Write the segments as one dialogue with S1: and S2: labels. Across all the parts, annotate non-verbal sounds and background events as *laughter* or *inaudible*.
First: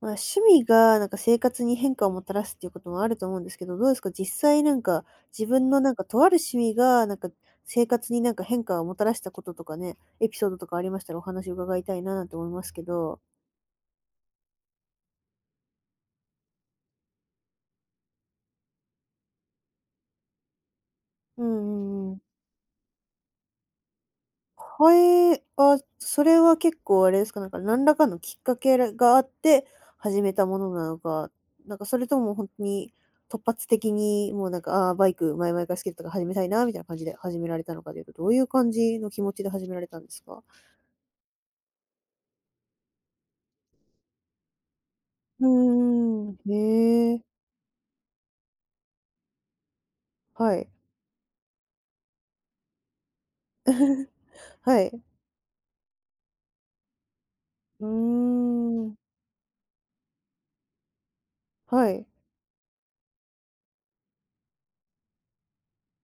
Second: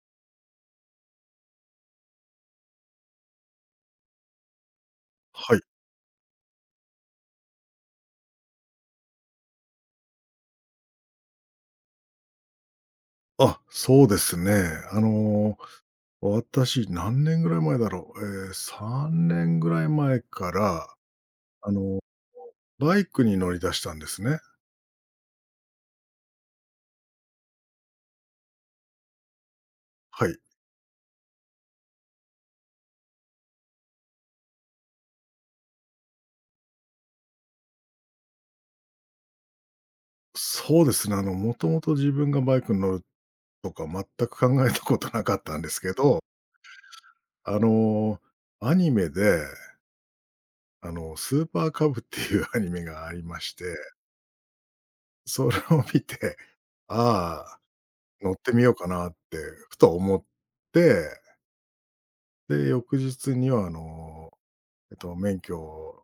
S1: まあ、趣味が生活に変化をもたらすっていうこともあると思うんですけど、どうですか？実際自
S2: はい。
S1: 分のとある趣味が、生活に変化をもたらしたこととかね、エピソードとかありましたらお話伺いたいななんて思いますけど。
S2: あ、そうですね。私何年ぐらい前だろう。ええ、3年ぐらい前から、
S1: うん
S2: あの、
S1: うんうん。
S2: バイクに乗り出したんですね。
S1: はい、それは結構あれですか、何らかのきっかけがあって始
S2: は
S1: め
S2: い。
S1: たものなのか、それとも本当に突発的にもうなんか、ああ、バイク前々から好きだったから始めたいなみたいな感じで始められたのかというと、どういう感じの気持ちで始められたんですか？
S2: そうですね。もともと自分がバイクに乗るとか全く考えたことなかっ
S1: う
S2: たんですけど、
S1: んんへえ、
S2: あの、アニメで、
S1: はい、
S2: スーパーカブっていうアニメがありまして、
S1: はい。
S2: それを見て、ああ、
S1: う
S2: 乗っ
S1: ー
S2: てみようかな
S1: ん、
S2: ってふと思って
S1: はい、
S2: で、翌日には免許を、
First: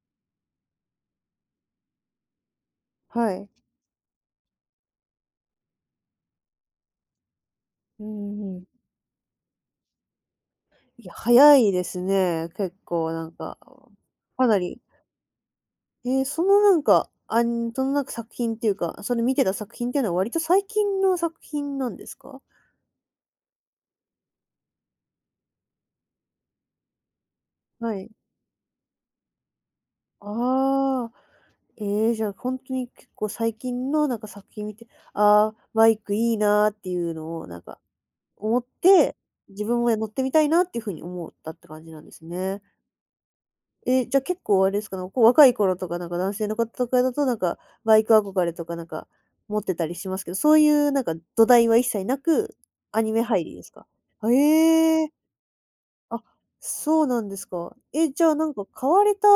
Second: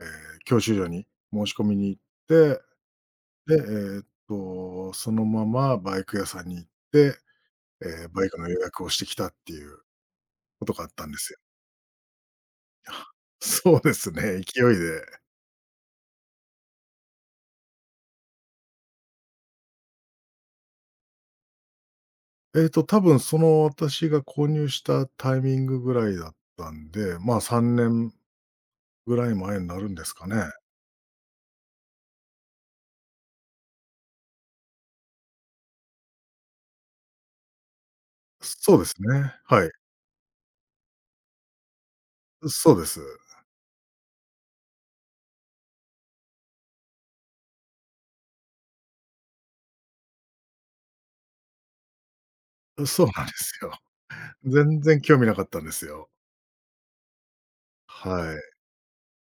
S2: 教習所に申し込みに行って、
S1: はい。
S2: で、そのままバイク屋さんに行って、
S1: う
S2: バイ
S1: ん
S2: ク
S1: う
S2: の
S1: んう
S2: 予
S1: ん。
S2: 約をしてきたっていうことがあっ
S1: い
S2: たん
S1: や、
S2: ですよ。
S1: 早いですね、結構なん
S2: *laughs*
S1: か、
S2: そうですね、
S1: かな
S2: 勢い
S1: り
S2: で。
S1: その作品っていうか、それ見てた作品っていうのは割と最近の作品なんですか？
S2: 多分その私が購入したタイミングぐらいだったんで、まあ、3
S1: はい。
S2: 年ぐらい前になるんですかね。
S1: ああ、じゃあ本当に結構最近の作品見て、ああ、バイクいいなーっていうのを思っ
S2: そうです
S1: て、
S2: ね、
S1: 自
S2: はい。
S1: 分も乗ってみたいなっていう風に思ったって感じなんですね。
S2: そうです。
S1: え、じゃ、結構あれですか、ねこう、若い頃とか、男性の方とかだと、バイク憧れとか、持ってたりしますけど、そういう土台は一切なく、ア
S2: そう
S1: ニメ
S2: なんで
S1: 入り
S2: す
S1: です
S2: よ。
S1: か？
S2: *laughs* 全然
S1: へえ
S2: 興味なかったんですよ。
S1: あ、そうなんですか。え、じゃ
S2: は
S1: あ、
S2: い。
S1: 買われた、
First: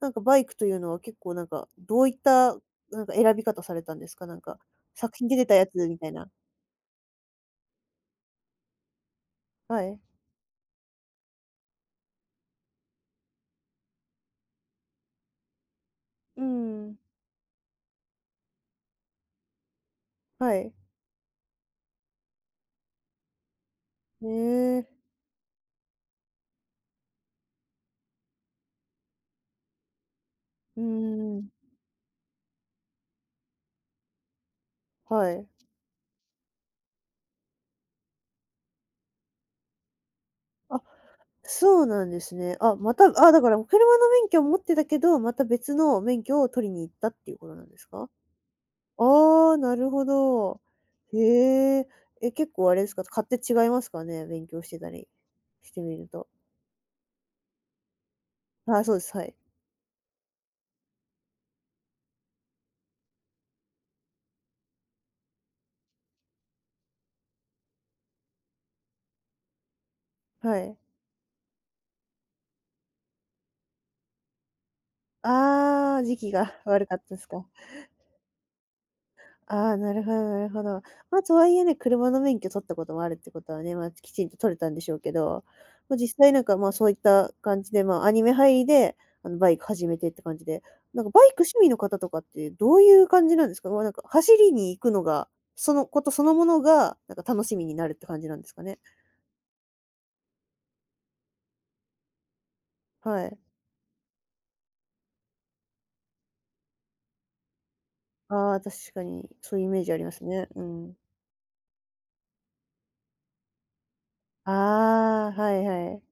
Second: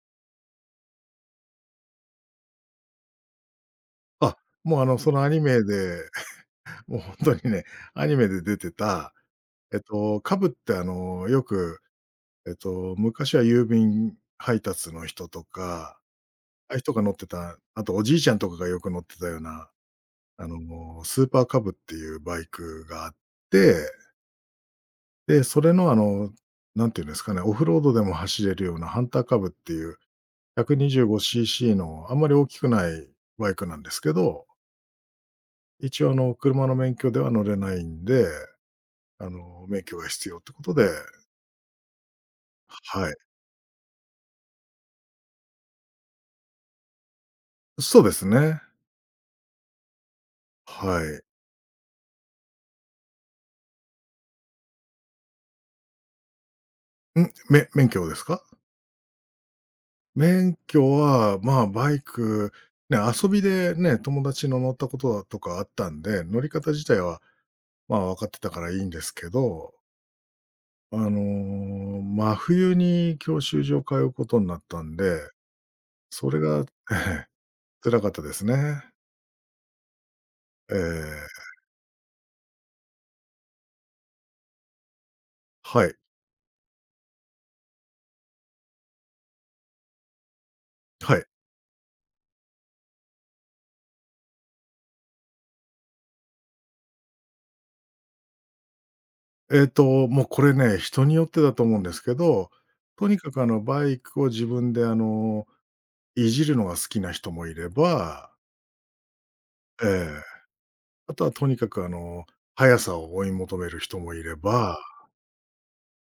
S1: バイクというのは結構、どういった、選び方されたんですか？
S2: あ、もうそ
S1: 作
S2: の
S1: 品
S2: ア
S1: で
S2: ニ
S1: 出た
S2: メ
S1: やつみた
S2: で、
S1: いな。
S2: *laughs* もうほんとにね、アニメで出てた、
S1: はい。
S2: カブってよく、昔は郵便配達の人とか、
S1: う
S2: ああいう人
S1: ん。
S2: が乗ってた、あとおじいちゃんとかがよく乗ってたような、
S1: はい。
S2: もうスーパーカブっていうバイクがあって、
S1: ねえ。
S2: で、それの何て言うんですかね、オフロードでも走れるようなハンターカブっていう
S1: うん。
S2: 125cc のあんまり大きくないバイクなんですけど、
S1: はい。
S2: 一応車の免許では乗れないんで免許が必要ってこと
S1: あ、
S2: で、
S1: そうなんですね。あ、また、
S2: はい。
S1: あ、だから車の免許を持ってたけど、また別の免許を取りに行ったっていうことなんです
S2: そう
S1: か？
S2: ですね。
S1: ああ、なるほど。
S2: は
S1: へえ。え、結構あれですか、勝手違いますかね？勉強してたりしてみると。
S2: い。免許ですか？
S1: あ、そうです、はい。
S2: 免許は、まあ、バイク、ね、遊びでね、友達の乗ったことだとかあったんで、乗り方自体は、まあ、分かってたからいいんですけど、
S1: はい。
S2: あの、真冬に教習所通うことになったんで、
S1: ああ、時
S2: そ
S1: 期
S2: れ
S1: が
S2: が
S1: *laughs* 悪
S2: え
S1: かったで
S2: え、
S1: すか？
S2: 辛かったですね。
S1: ああ、なるほどなるほ
S2: え
S1: ど。まあ、と
S2: え、
S1: はいえね、車の免許取ったこともあるってことはね、まあ、きちんと取れたんでしょうけど、
S2: は
S1: ま
S2: い、
S1: あ、実際まあ、そういった感じで、まあ、アニメ入りで、あの、バイク始めてって感じで、
S2: は
S1: バ
S2: い。
S1: イク趣味の方とかってどういう感じなんですか？まあ走りに行くのが、そのことそのものが、楽しみになるって感じなんですかね？
S2: もうこれね、人によってだと思うんですけど、とに
S1: は
S2: か
S1: い。
S2: くバイクを自分でいじるのが好きな人もいれば、
S1: ああ、確かにそういうイメー
S2: え
S1: ジあります
S2: え、
S1: ね。うん。
S2: あとはとにかく速さを追い求める人もいれば、
S1: ああ、はいはい。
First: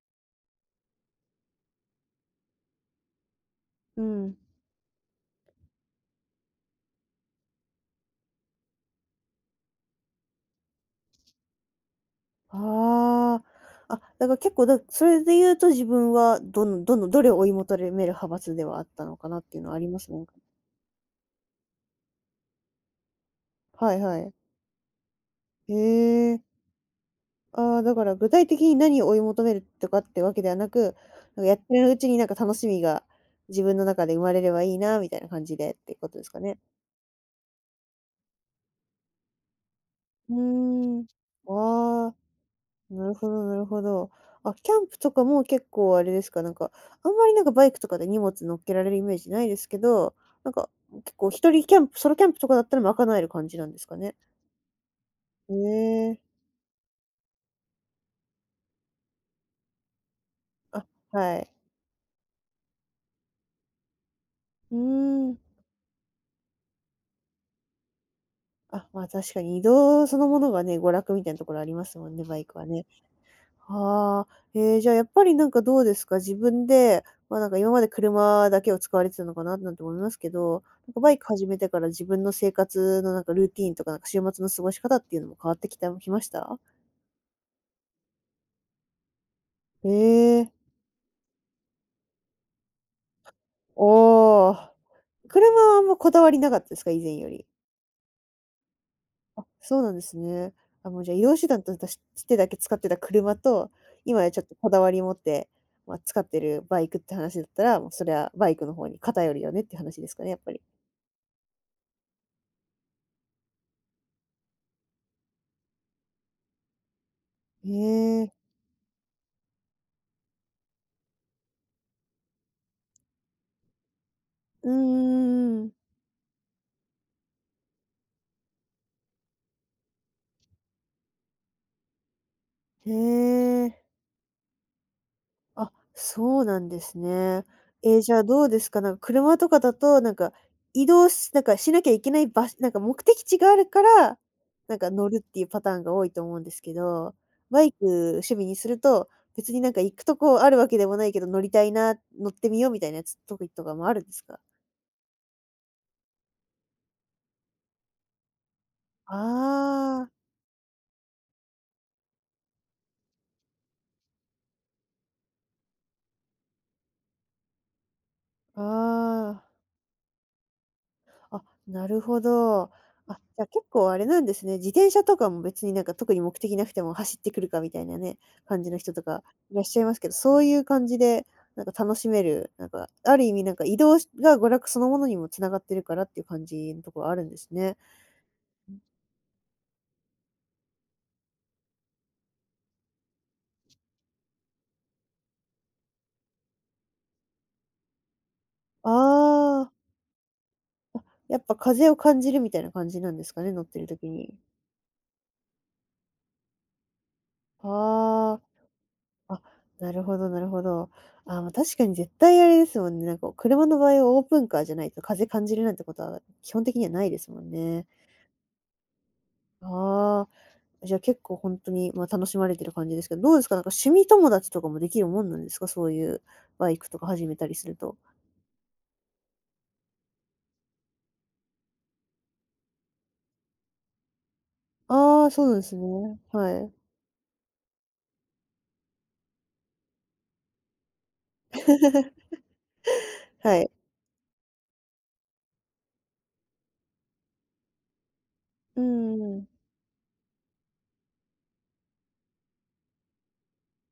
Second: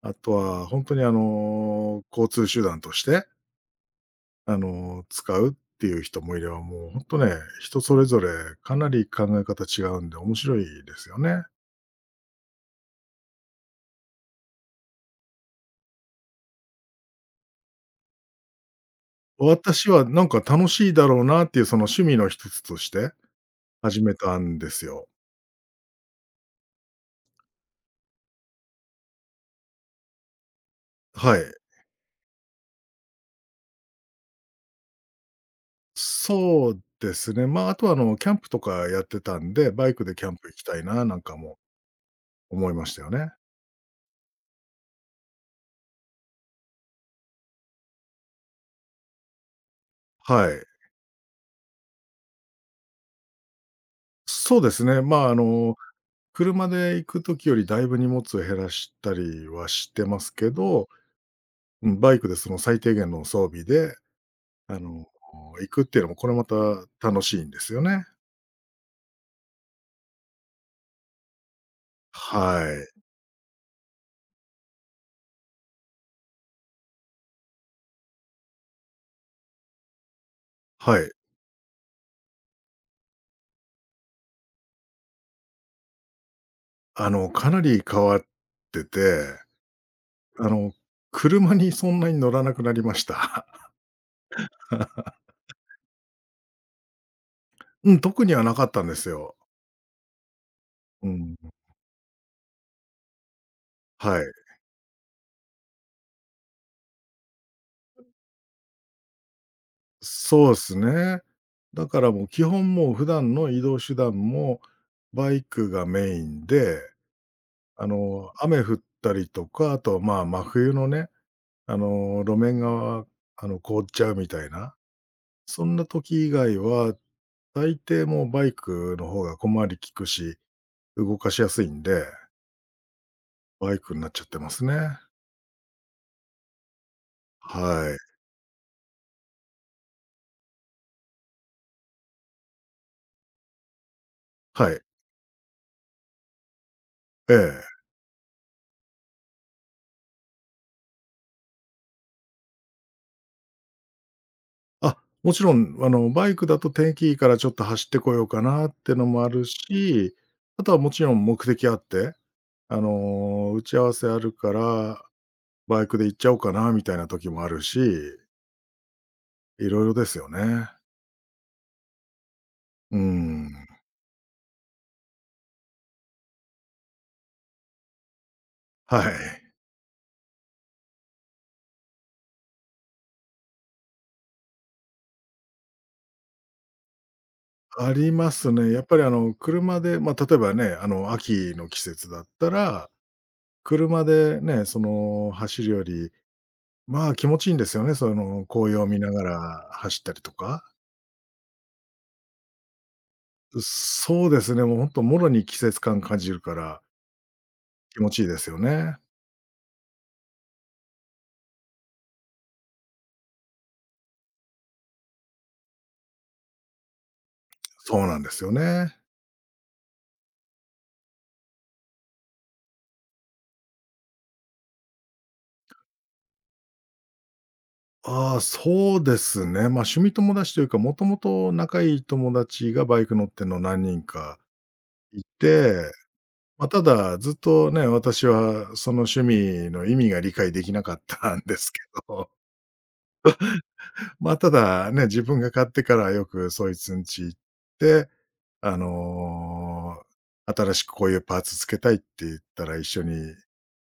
S2: あとはほんとに交通手段として、
S1: うん。
S2: 使うっていう人もいれば、もうほんとね、人それぞれかなり考え方違うんで面白いですよね。
S1: ああ。あ、だから結構だそれで言うと自分はどれを追い求める派閥ではあったのかなっていうのはあり
S2: 私
S1: ま
S2: は
S1: す
S2: な
S1: ね。
S2: んか楽しいだろうなっていうその趣味の一つとして
S1: はい
S2: 始め
S1: はい。
S2: たんですよ。
S1: へえ。ああ、だから具体的に何を追い求めるとかってわけではなく、
S2: はい。
S1: やってるうちに楽しみが自分の中で生まれればいいなみたいな感じでってことですかね。
S2: そうですね。まあ、あとはキャンプとかやってたんで、バイクでキャ
S1: う
S2: ンプ行きたい
S1: ー
S2: な
S1: ん。
S2: なんかも
S1: わあ。
S2: 思いました
S1: な
S2: よ
S1: るほ
S2: ね。
S1: どなるほど。あ、キャンプとかも結構あれですか、あんまりバイクとかで荷物乗っけられるイメージないですけど、
S2: は
S1: なん
S2: い。
S1: か、結構一人キャンプソロキャンプとかだったら賄える感じなんですかね？
S2: そうですね。まあ、
S1: へえ。
S2: 車で行くときよりだいぶ荷物を減らしたりはしてますけ
S1: あ、
S2: ど、
S1: はい。
S2: うん、バイクでその最低限の装備で、
S1: う
S2: あの、
S1: ーん。
S2: 行くっていうのもこれまた楽しいんですよね。
S1: あ、まあ、確かに移動そのものがね、娯楽みたいなところありますもんね、バイクは
S2: は
S1: ね。
S2: い。
S1: はあ、ええ、じゃあやっぱりどうですか、自分で、ま、今まで車だけを使われてたのかななんて思いますけど、
S2: はい。
S1: バイク始めてから自分の生活のルーティーンとか、週末の過ごし方っていうのも変わってきたきました？
S2: かなり変わってて、
S1: え
S2: あ
S1: え、
S2: の、車にそんなに乗らなくなりました。
S1: おお。
S2: *laughs*
S1: 車はあんまこだわりなかったですか？以前より。
S2: うん、特にはなかったんですよ。
S1: そうなんですね。あ、もう
S2: う
S1: じゃあ移動
S2: ん。
S1: 手段としてだけ使ってた車と、
S2: は
S1: 今
S2: い。
S1: はちょっとこだわり持って、まあ、使ってるバイクって話だったら、もうそれはバイクの方に偏るよねって話ですかね、やっ
S2: そ
S1: ぱ
S2: うで
S1: り。
S2: すね。だからもう基本もう普段の移動手段もバイクがメインで、
S1: へえ、
S2: 雨降ったりとか、あと、まあ、真冬のね、路面が、凍っちゃうみたい
S1: うんう
S2: な、
S1: んう
S2: そ
S1: ん
S2: んな時以外は、大抵もうバイクの方が小回り利くし、動かしやすいんで、
S1: へ
S2: バ
S1: え、
S2: イクになっちゃってますね。
S1: あ、そうなんですね。
S2: は
S1: えー、じ
S2: い。
S1: ゃあどうですか？なんか車とかだと、なんか移動しなんかしなきゃいけない場所目的地があるから、
S2: はい。
S1: 乗るっていうパターンが多いと思うんですけど、
S2: え
S1: バ
S2: え。
S1: イク趣味にすると、別に行くとこあるわけでもないけど、乗りたいな、乗ってみようみたいなやつ、とかもあるんですか？
S2: あ、もちろん、バイクだと天気いいからちょっと走ってこようかなってのもある
S1: ああ
S2: し、あとはもちろん目的あって、打ち合わせあるから、バイクで行っちゃおうかなみたいな時もあるし、
S1: ー、ああー。
S2: いろいろですよね。
S1: あ、なるほど。
S2: う
S1: あ、じゃあ
S2: ん。
S1: 結構あれなんですね。自転車とかも別に特に目的なくても走ってくるかみたいなね、感じの人
S2: は
S1: とか
S2: い。
S1: いらっしゃいますけど、そういう感じで楽しめる、ある意味移動しが娯楽そのものにもつながってるからっていう感じのところあるんですね。
S2: ありますね。やっぱり車で、まあ、例えばね、秋の季節だったら、車でね、走るより、まあ、気持ちいいんですよね、紅葉を
S1: あ
S2: 見ながら
S1: あ、
S2: 走ったりとか。
S1: やっぱ風を感じるみたいな感じなんですかね、乗ってる時
S2: そう
S1: に。
S2: ですね、もう本当、もろに季節感感じるから気持ちいいで
S1: あ
S2: すよね。
S1: あ。あ、なるほどなるほど。あ、まあ、確かに絶対あれですもんね、車の場合はオープンカーじゃないと風感じるなんてことは基本的にはないですもんね。
S2: そうなんですよね。
S1: ああ、じゃあ結構本当に、まあ、楽しまれてる感じですけど、どうですか？趣味友達とかもできるもんなんですか？そういうバイクとか始めたりすると。
S2: ああ、そうですね。まあ、趣味友達というか、もともと仲いい友達がバイク乗ってるの何人かい
S1: ああ、そうなんです
S2: て、
S1: ね。は
S2: まあ、
S1: い。
S2: ただ、ずっとね、私はその趣味の意味が理解できなかったんですけど、
S1: *laughs* はい。
S2: *laughs* まあ、ただね、自分が買ってからよくそいつんち行って、あ
S1: うんうん。
S2: の、新しくこういうパーツ付けたいって言ったら一緒に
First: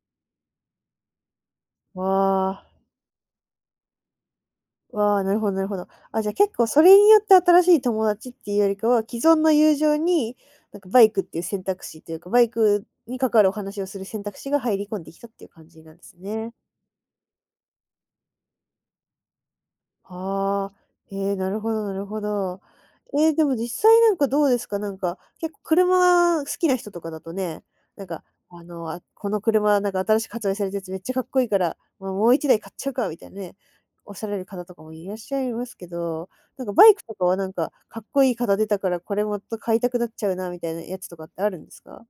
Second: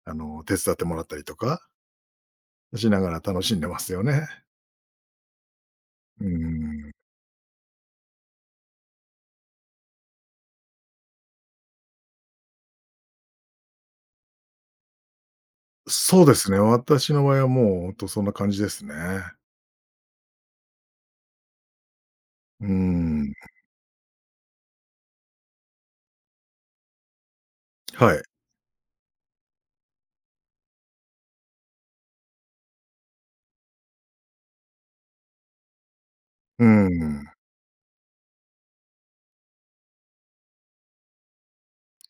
S2: 手伝ってもらったりとか
S1: わあ。
S2: しながら楽しんでますよね。
S1: わあ、なるほどなるほど。あ、
S2: うー
S1: じゃあ結構そ
S2: ん。
S1: れによって新しい友達っていうよりかは、既存の友情に、バイクっていう選択肢というか、バイクに関わるお話をする選択肢が入り込んできたっていう感じなんです
S2: そうです
S1: ね。
S2: ね、私の場合はもうほんとそんな感じですね。
S1: ああ、ええ、なるほどなるほど。
S2: うー
S1: え
S2: ん。
S1: え、でも実際どうですか？結構車好きな人とかだとね、なん
S2: は
S1: か、
S2: い。
S1: あ、この車新しく発売されたやつめっちゃかっこいいから、ま、もう一台買っちゃうかみたいなね、おっしゃられる方とかもいらっしゃいますけど、
S2: うー
S1: バイクとかは
S2: ん。
S1: かっこいい型出たからこれもっと買いたくなっちゃうなみたいなやつとかってあるんですか？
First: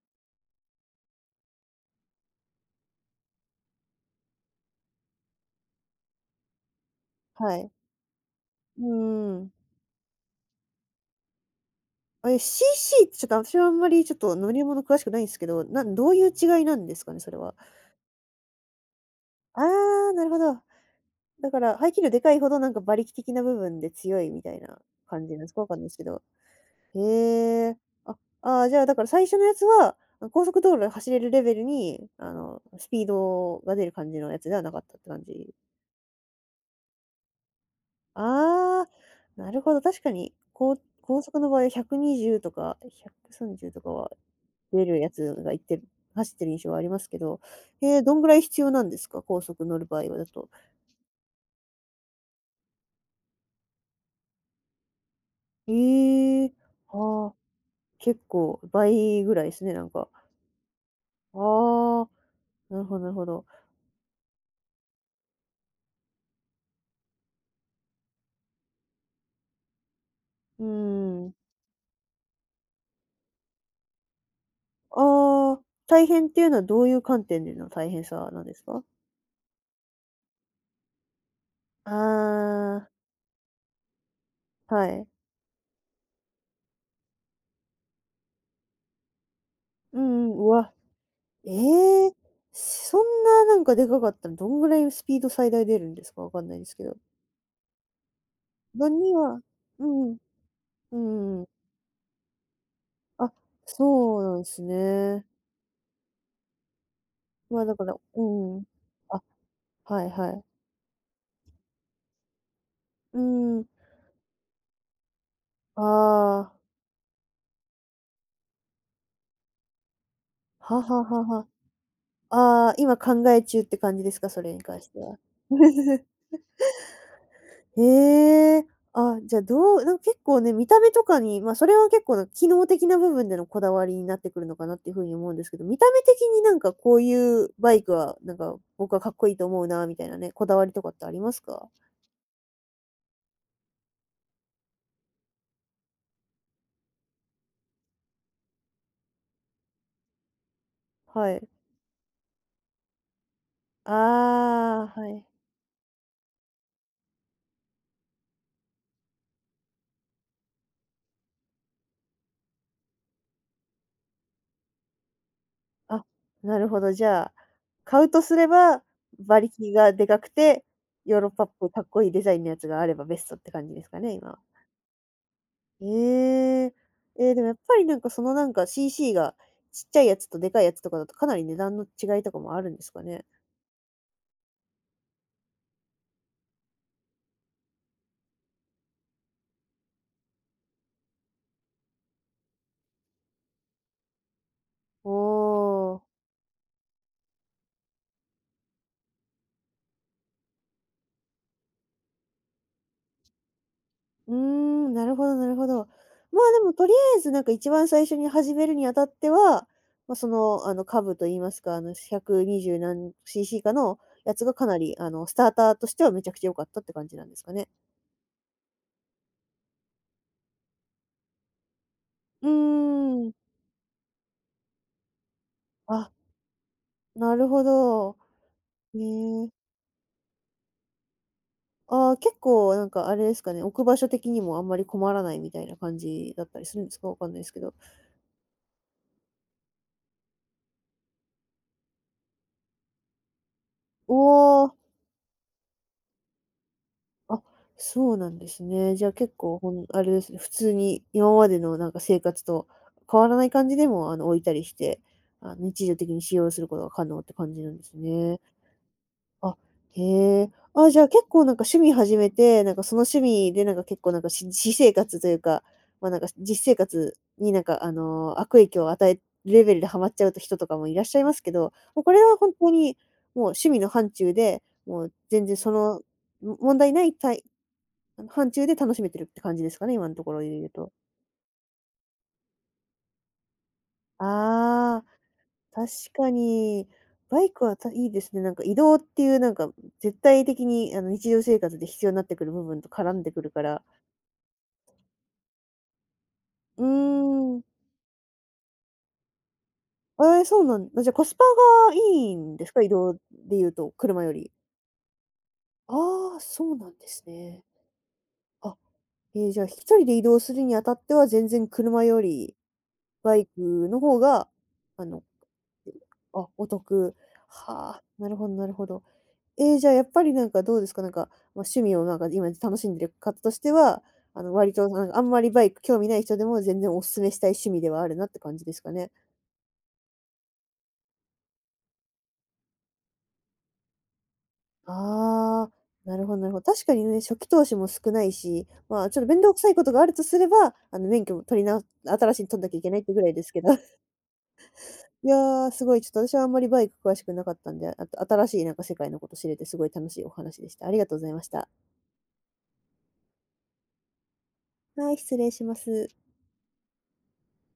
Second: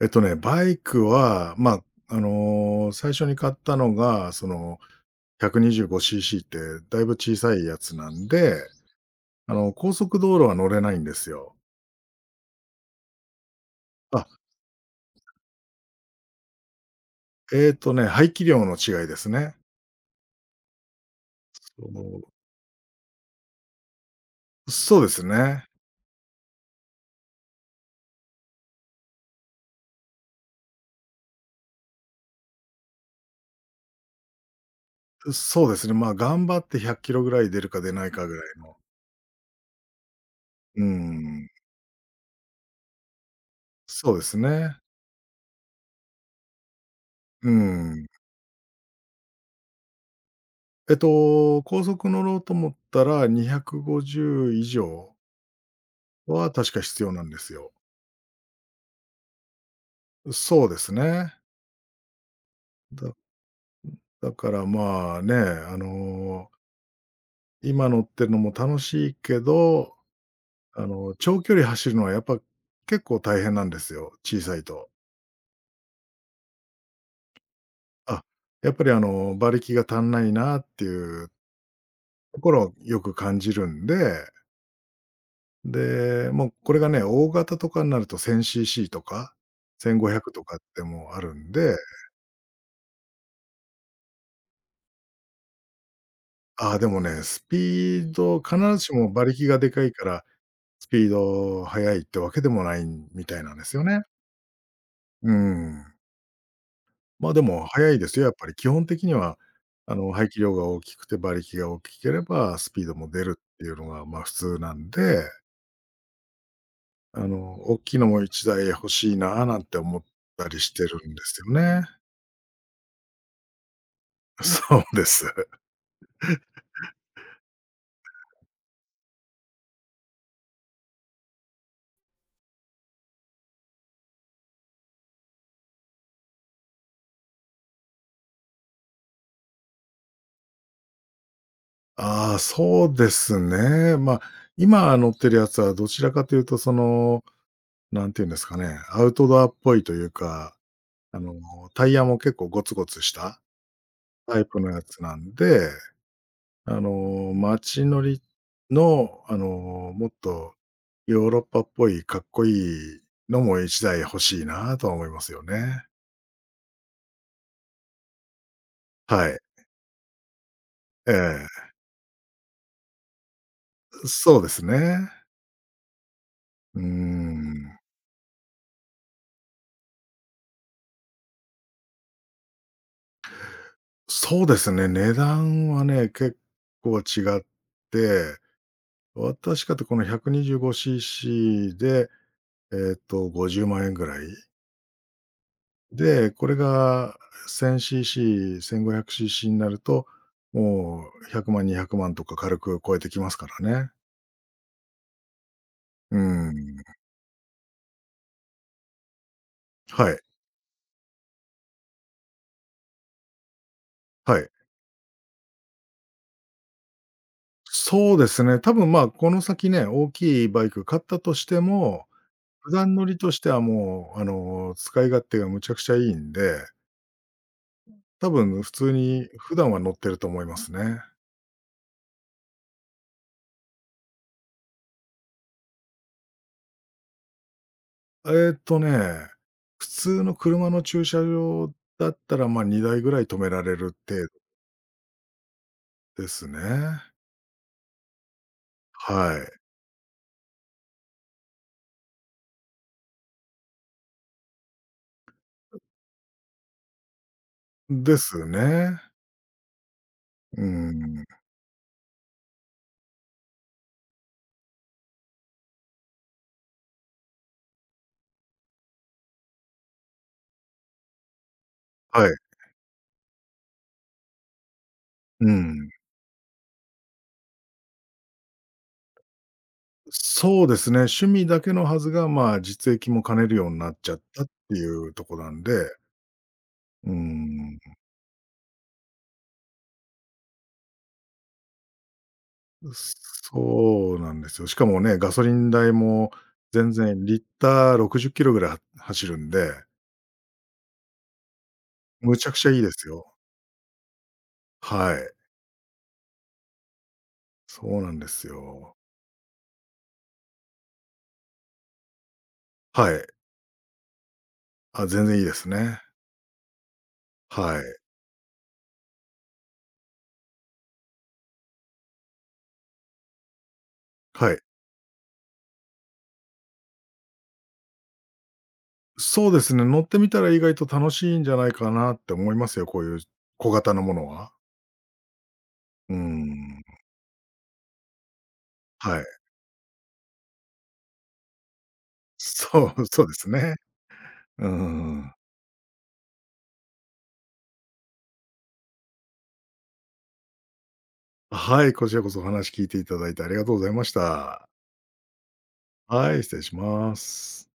S2: バイクは、ま、最初に買ったのが、125cc ってだいぶ小さ
S1: は
S2: い
S1: い。
S2: やつなんで、
S1: うーん。
S2: 高速道路は乗れないんですよ。
S1: あ、え、CC ってちょっと私はあんまりちょっと
S2: あ、
S1: 乗り物詳しくないんすけど、どういう違いなんですかね？それは。
S2: 排気量の違いですね。
S1: ああ、なるほど。だから、
S2: そ
S1: 排気量で
S2: う。
S1: かいほど馬力的な部分で強いみたいな
S2: そうです
S1: 感じなんですか？
S2: ね。
S1: わかんないですけど。へえ。あ、ああ、じゃあ、だから最初のやつは、あ、高速道路で走れるレベルに、あの、スピードが出る感じのやつではなかったって感じ。
S2: そうですね、まあ、頑張って100キロぐらい出るか出ないかぐらいの。
S1: ああ、なるほど、確かに、高
S2: う
S1: 高速
S2: ん、
S1: の場合は120とか130とかは
S2: そうですね。
S1: 出るやつがいってる走ってる印象はありますけど、
S2: う
S1: へー、
S2: ん。
S1: どんぐらい必要なんですか？高速乗る場合はだと。
S2: 高速乗ろうと思ったら、250以上
S1: ええ
S2: は
S1: ー、
S2: 確か必要な
S1: は
S2: ん
S1: あ。
S2: ですよ。
S1: 結構倍ぐらいですね、なんか。
S2: そうですね。
S1: ああ、なるほどな
S2: だ
S1: るほど。
S2: だからまあね、今乗ってるのも楽しいけど、
S1: うーん。
S2: 長距離走るのはやっぱ結構大変なんですよ、小さいと。
S1: ああ、大変っていうのはどういう観点での大変
S2: あ、
S1: さなんです
S2: やっ
S1: か？
S2: ぱり馬力が足んないなっていう
S1: あ
S2: ところをよく感じるんで
S1: あ、はい。
S2: で、もうこれがね、大型とかになると 1000cc とか、
S1: うん
S2: 1500
S1: うん、
S2: と
S1: う
S2: かっ
S1: わ、
S2: てもうある
S1: え
S2: んで、
S1: え、そんななんかでかかったらどんぐらいスピード最大出るんですか？わかんないで
S2: あ
S1: す
S2: あ、
S1: け
S2: で
S1: ど。
S2: もね、スピード必ずしも
S1: 何
S2: 馬
S1: は
S2: 力がでか
S1: う
S2: いか
S1: ん
S2: ら、ス
S1: う
S2: ピー
S1: ん、うん、
S2: ド速いってわけでもないみ
S1: あ、
S2: たいなんですよね。
S1: そうなんですね。
S2: うん。まあ、で
S1: まあ、
S2: も
S1: だか
S2: 速
S1: ら
S2: いです
S1: う
S2: よ、やっぱり。
S1: ん。
S2: 基本的に
S1: あ、
S2: は、
S1: はい
S2: 排
S1: は
S2: 気
S1: い。
S2: 量が大きくて馬力が大きければ、スピードも
S1: う
S2: 出るっ
S1: ん。
S2: ていうのが、まあ、普通なんで、
S1: ああ、
S2: 大きいのも一台欲しいななんて思ったりし
S1: は
S2: てる
S1: は
S2: んで
S1: は
S2: す
S1: は。
S2: よね。
S1: ああ、今考え中って感じですか？そ
S2: *laughs*
S1: れに
S2: そ
S1: 関し
S2: う
S1: て
S2: で
S1: は。
S2: す。
S1: *laughs* へえ。あ、じゃ、どうなんか結構ね、見た目とかに、ま、それは結構な機能的な部分でのこだわりになってくるのかなっていう風に思うんですけど、見た目的になんかこういうバイクは、なんか僕はかっこいいと思うなみたいなね、こだわりとかってありますか？
S2: ああ、そうですね。まあ、今乗ってるやつはどちらかというとなんていうんですかね、アウトドアっぽいというか、あ
S1: は
S2: の、
S1: い。
S2: タイヤも結構ゴツゴツした
S1: あ
S2: タイプのや
S1: あ、
S2: つ
S1: は
S2: な
S1: い。
S2: んで、あの、街乗りの、もっとヨーロッパっぽいかっこいいのも1台欲しいなとは思いますよね。
S1: あ、なるほど。じゃあ、買うとすれば、
S2: は
S1: 馬
S2: い。
S1: 力がでかくて、
S2: え
S1: ヨーロッパっぽ
S2: え。
S1: いかっこいいデザインのやつがあればベストって感じですかね、今は。
S2: そうですね。
S1: ええ。
S2: うー
S1: でもやっぱ
S2: ん。
S1: りなんかそのなんか CC がちっちゃいやつとでかいやつとかだとかなり値段の違いとかもあるんですかね？
S2: そうですね、値段はね、結構違って、私かとこの 125cc で、50万円ぐらい。
S1: おー、
S2: で、これが 1000cc、1500cc になると、もう100万、200万とか軽く超えてきますからね。
S1: うーん、なるほどなるほど。
S2: う
S1: まあ、でも
S2: ん。
S1: とりあえずなんか一番最初に始めるにあたっては、
S2: は
S1: まあ、
S2: い、
S1: その、株と言いますか、120何 CC かのや
S2: は
S1: つ
S2: い。
S1: がかなり、スターターとしてはめちゃくちゃ良かったって感じなんですかね？
S2: そうですね、多分、まあ、この先ね、大きいバイク買ったとしても、
S1: う
S2: 普段乗り
S1: ー
S2: と
S1: ん。
S2: してはもう、使い勝手がむちゃくちゃい
S1: あ、
S2: いんで
S1: なるほど。
S2: 多分普通に
S1: ねえ。
S2: 普段は乗ってると思いますね。
S1: ああ、結構なんかあれですかね、置く場所的にもあんまり困らないみたいな感じだったりするんですか？わかんないですけど。
S2: えーっとね、普通の車の駐車場だったら、まあ、2台ぐらい止められる
S1: お
S2: 程度
S1: お、
S2: ですね。
S1: あ、そうなんですね。じゃあ結
S2: はい。
S1: 構あれですね、普通に今までのなんか生活と変わらない感じでも、置いたりして、日常的に使用することが可能って感じなんです
S2: で
S1: ね。
S2: すね。
S1: あ、へえ。
S2: う
S1: あ、じゃあ結
S2: ん。
S1: 構なんか趣味始めて、なんかその趣味でなんか結構なんか私生活というか、ま、なんか実生活になんか悪影響を与えるレベルでハマっちゃうと人とかもいらっしゃいますけど、もうこれ
S2: はい。
S1: は本当にもう趣味の範疇で、もう全
S2: う
S1: 然そ
S2: ん。
S1: の、も問題ない範疇で楽しめてるって感じですかね、今のところで
S2: そ
S1: 言
S2: う
S1: う
S2: です
S1: と。
S2: ね、趣味だけのはずが、まあ、実益も兼ねるようになっちゃったってい
S1: ああ。
S2: うとこなんで、
S1: 確かに、
S2: う
S1: バイクは
S2: ん、
S1: いですね。なんか移動っていうなんか、絶対的に日常生活で必要になってくる部分と絡んでくるから。
S2: そうなんですよ。しかもね、ガソリン代も
S1: うー
S2: 全然リッ
S1: ん。
S2: ター60キロぐらいは走るんで
S1: ええ、そうなんだ。じゃ、コスパがいい
S2: むちゃ
S1: ん
S2: く
S1: で
S2: ち
S1: す
S2: ゃい
S1: か？
S2: い
S1: 移
S2: です
S1: 動
S2: よ。
S1: でいうと、車より。
S2: はい。
S1: ああ、そうなんですね。
S2: そうなんです
S1: あ、
S2: よ。
S1: ええ、じゃあ、人で移動するにあたっては、全然車より
S2: はい。
S1: バイクの方が、あ
S2: あ、
S1: の、
S2: 全然いいですね。
S1: あ、お得。
S2: は
S1: は
S2: い。
S1: あ、なるほどなるほど。ええ、じゃあ、やっぱりなんかどうですか？なんか、まあ、趣味をなんか今楽しんでる方としては、
S2: はい。
S1: 割となんかあんまりバイク興味ない人でも全然お勧めしたい趣味ではあるなって感じですかね。
S2: そうですね、乗ってみたら意外と楽しいんじゃないかなって思いますよ、こういう小型のものは。
S1: ああ、
S2: う
S1: な
S2: ー
S1: るほどなるほど。
S2: ん。
S1: 確かにね、初期投資も少ないし、まあ、ち
S2: は
S1: ょ
S2: い。
S1: っと面
S2: *laughs*
S1: 倒くさいことがあるとすれば、免許も取りな新しいの取んなきゃいけ
S2: そ
S1: ないっ
S2: う、
S1: てぐ
S2: そう
S1: らい
S2: で
S1: で
S2: す
S1: すけど。
S2: ね。
S1: *laughs*
S2: うん
S1: い
S2: ん。
S1: やー、すごいちょっと私はあんまりバイク詳しくなかったんで、あと新しいなんか世界のこと知れてすごい楽しいお話でした。ありがとうございました。
S2: はい、こちらこそお話聞いていただいてありがとうございました。
S1: はい、失礼します。
S2: はい、失礼します。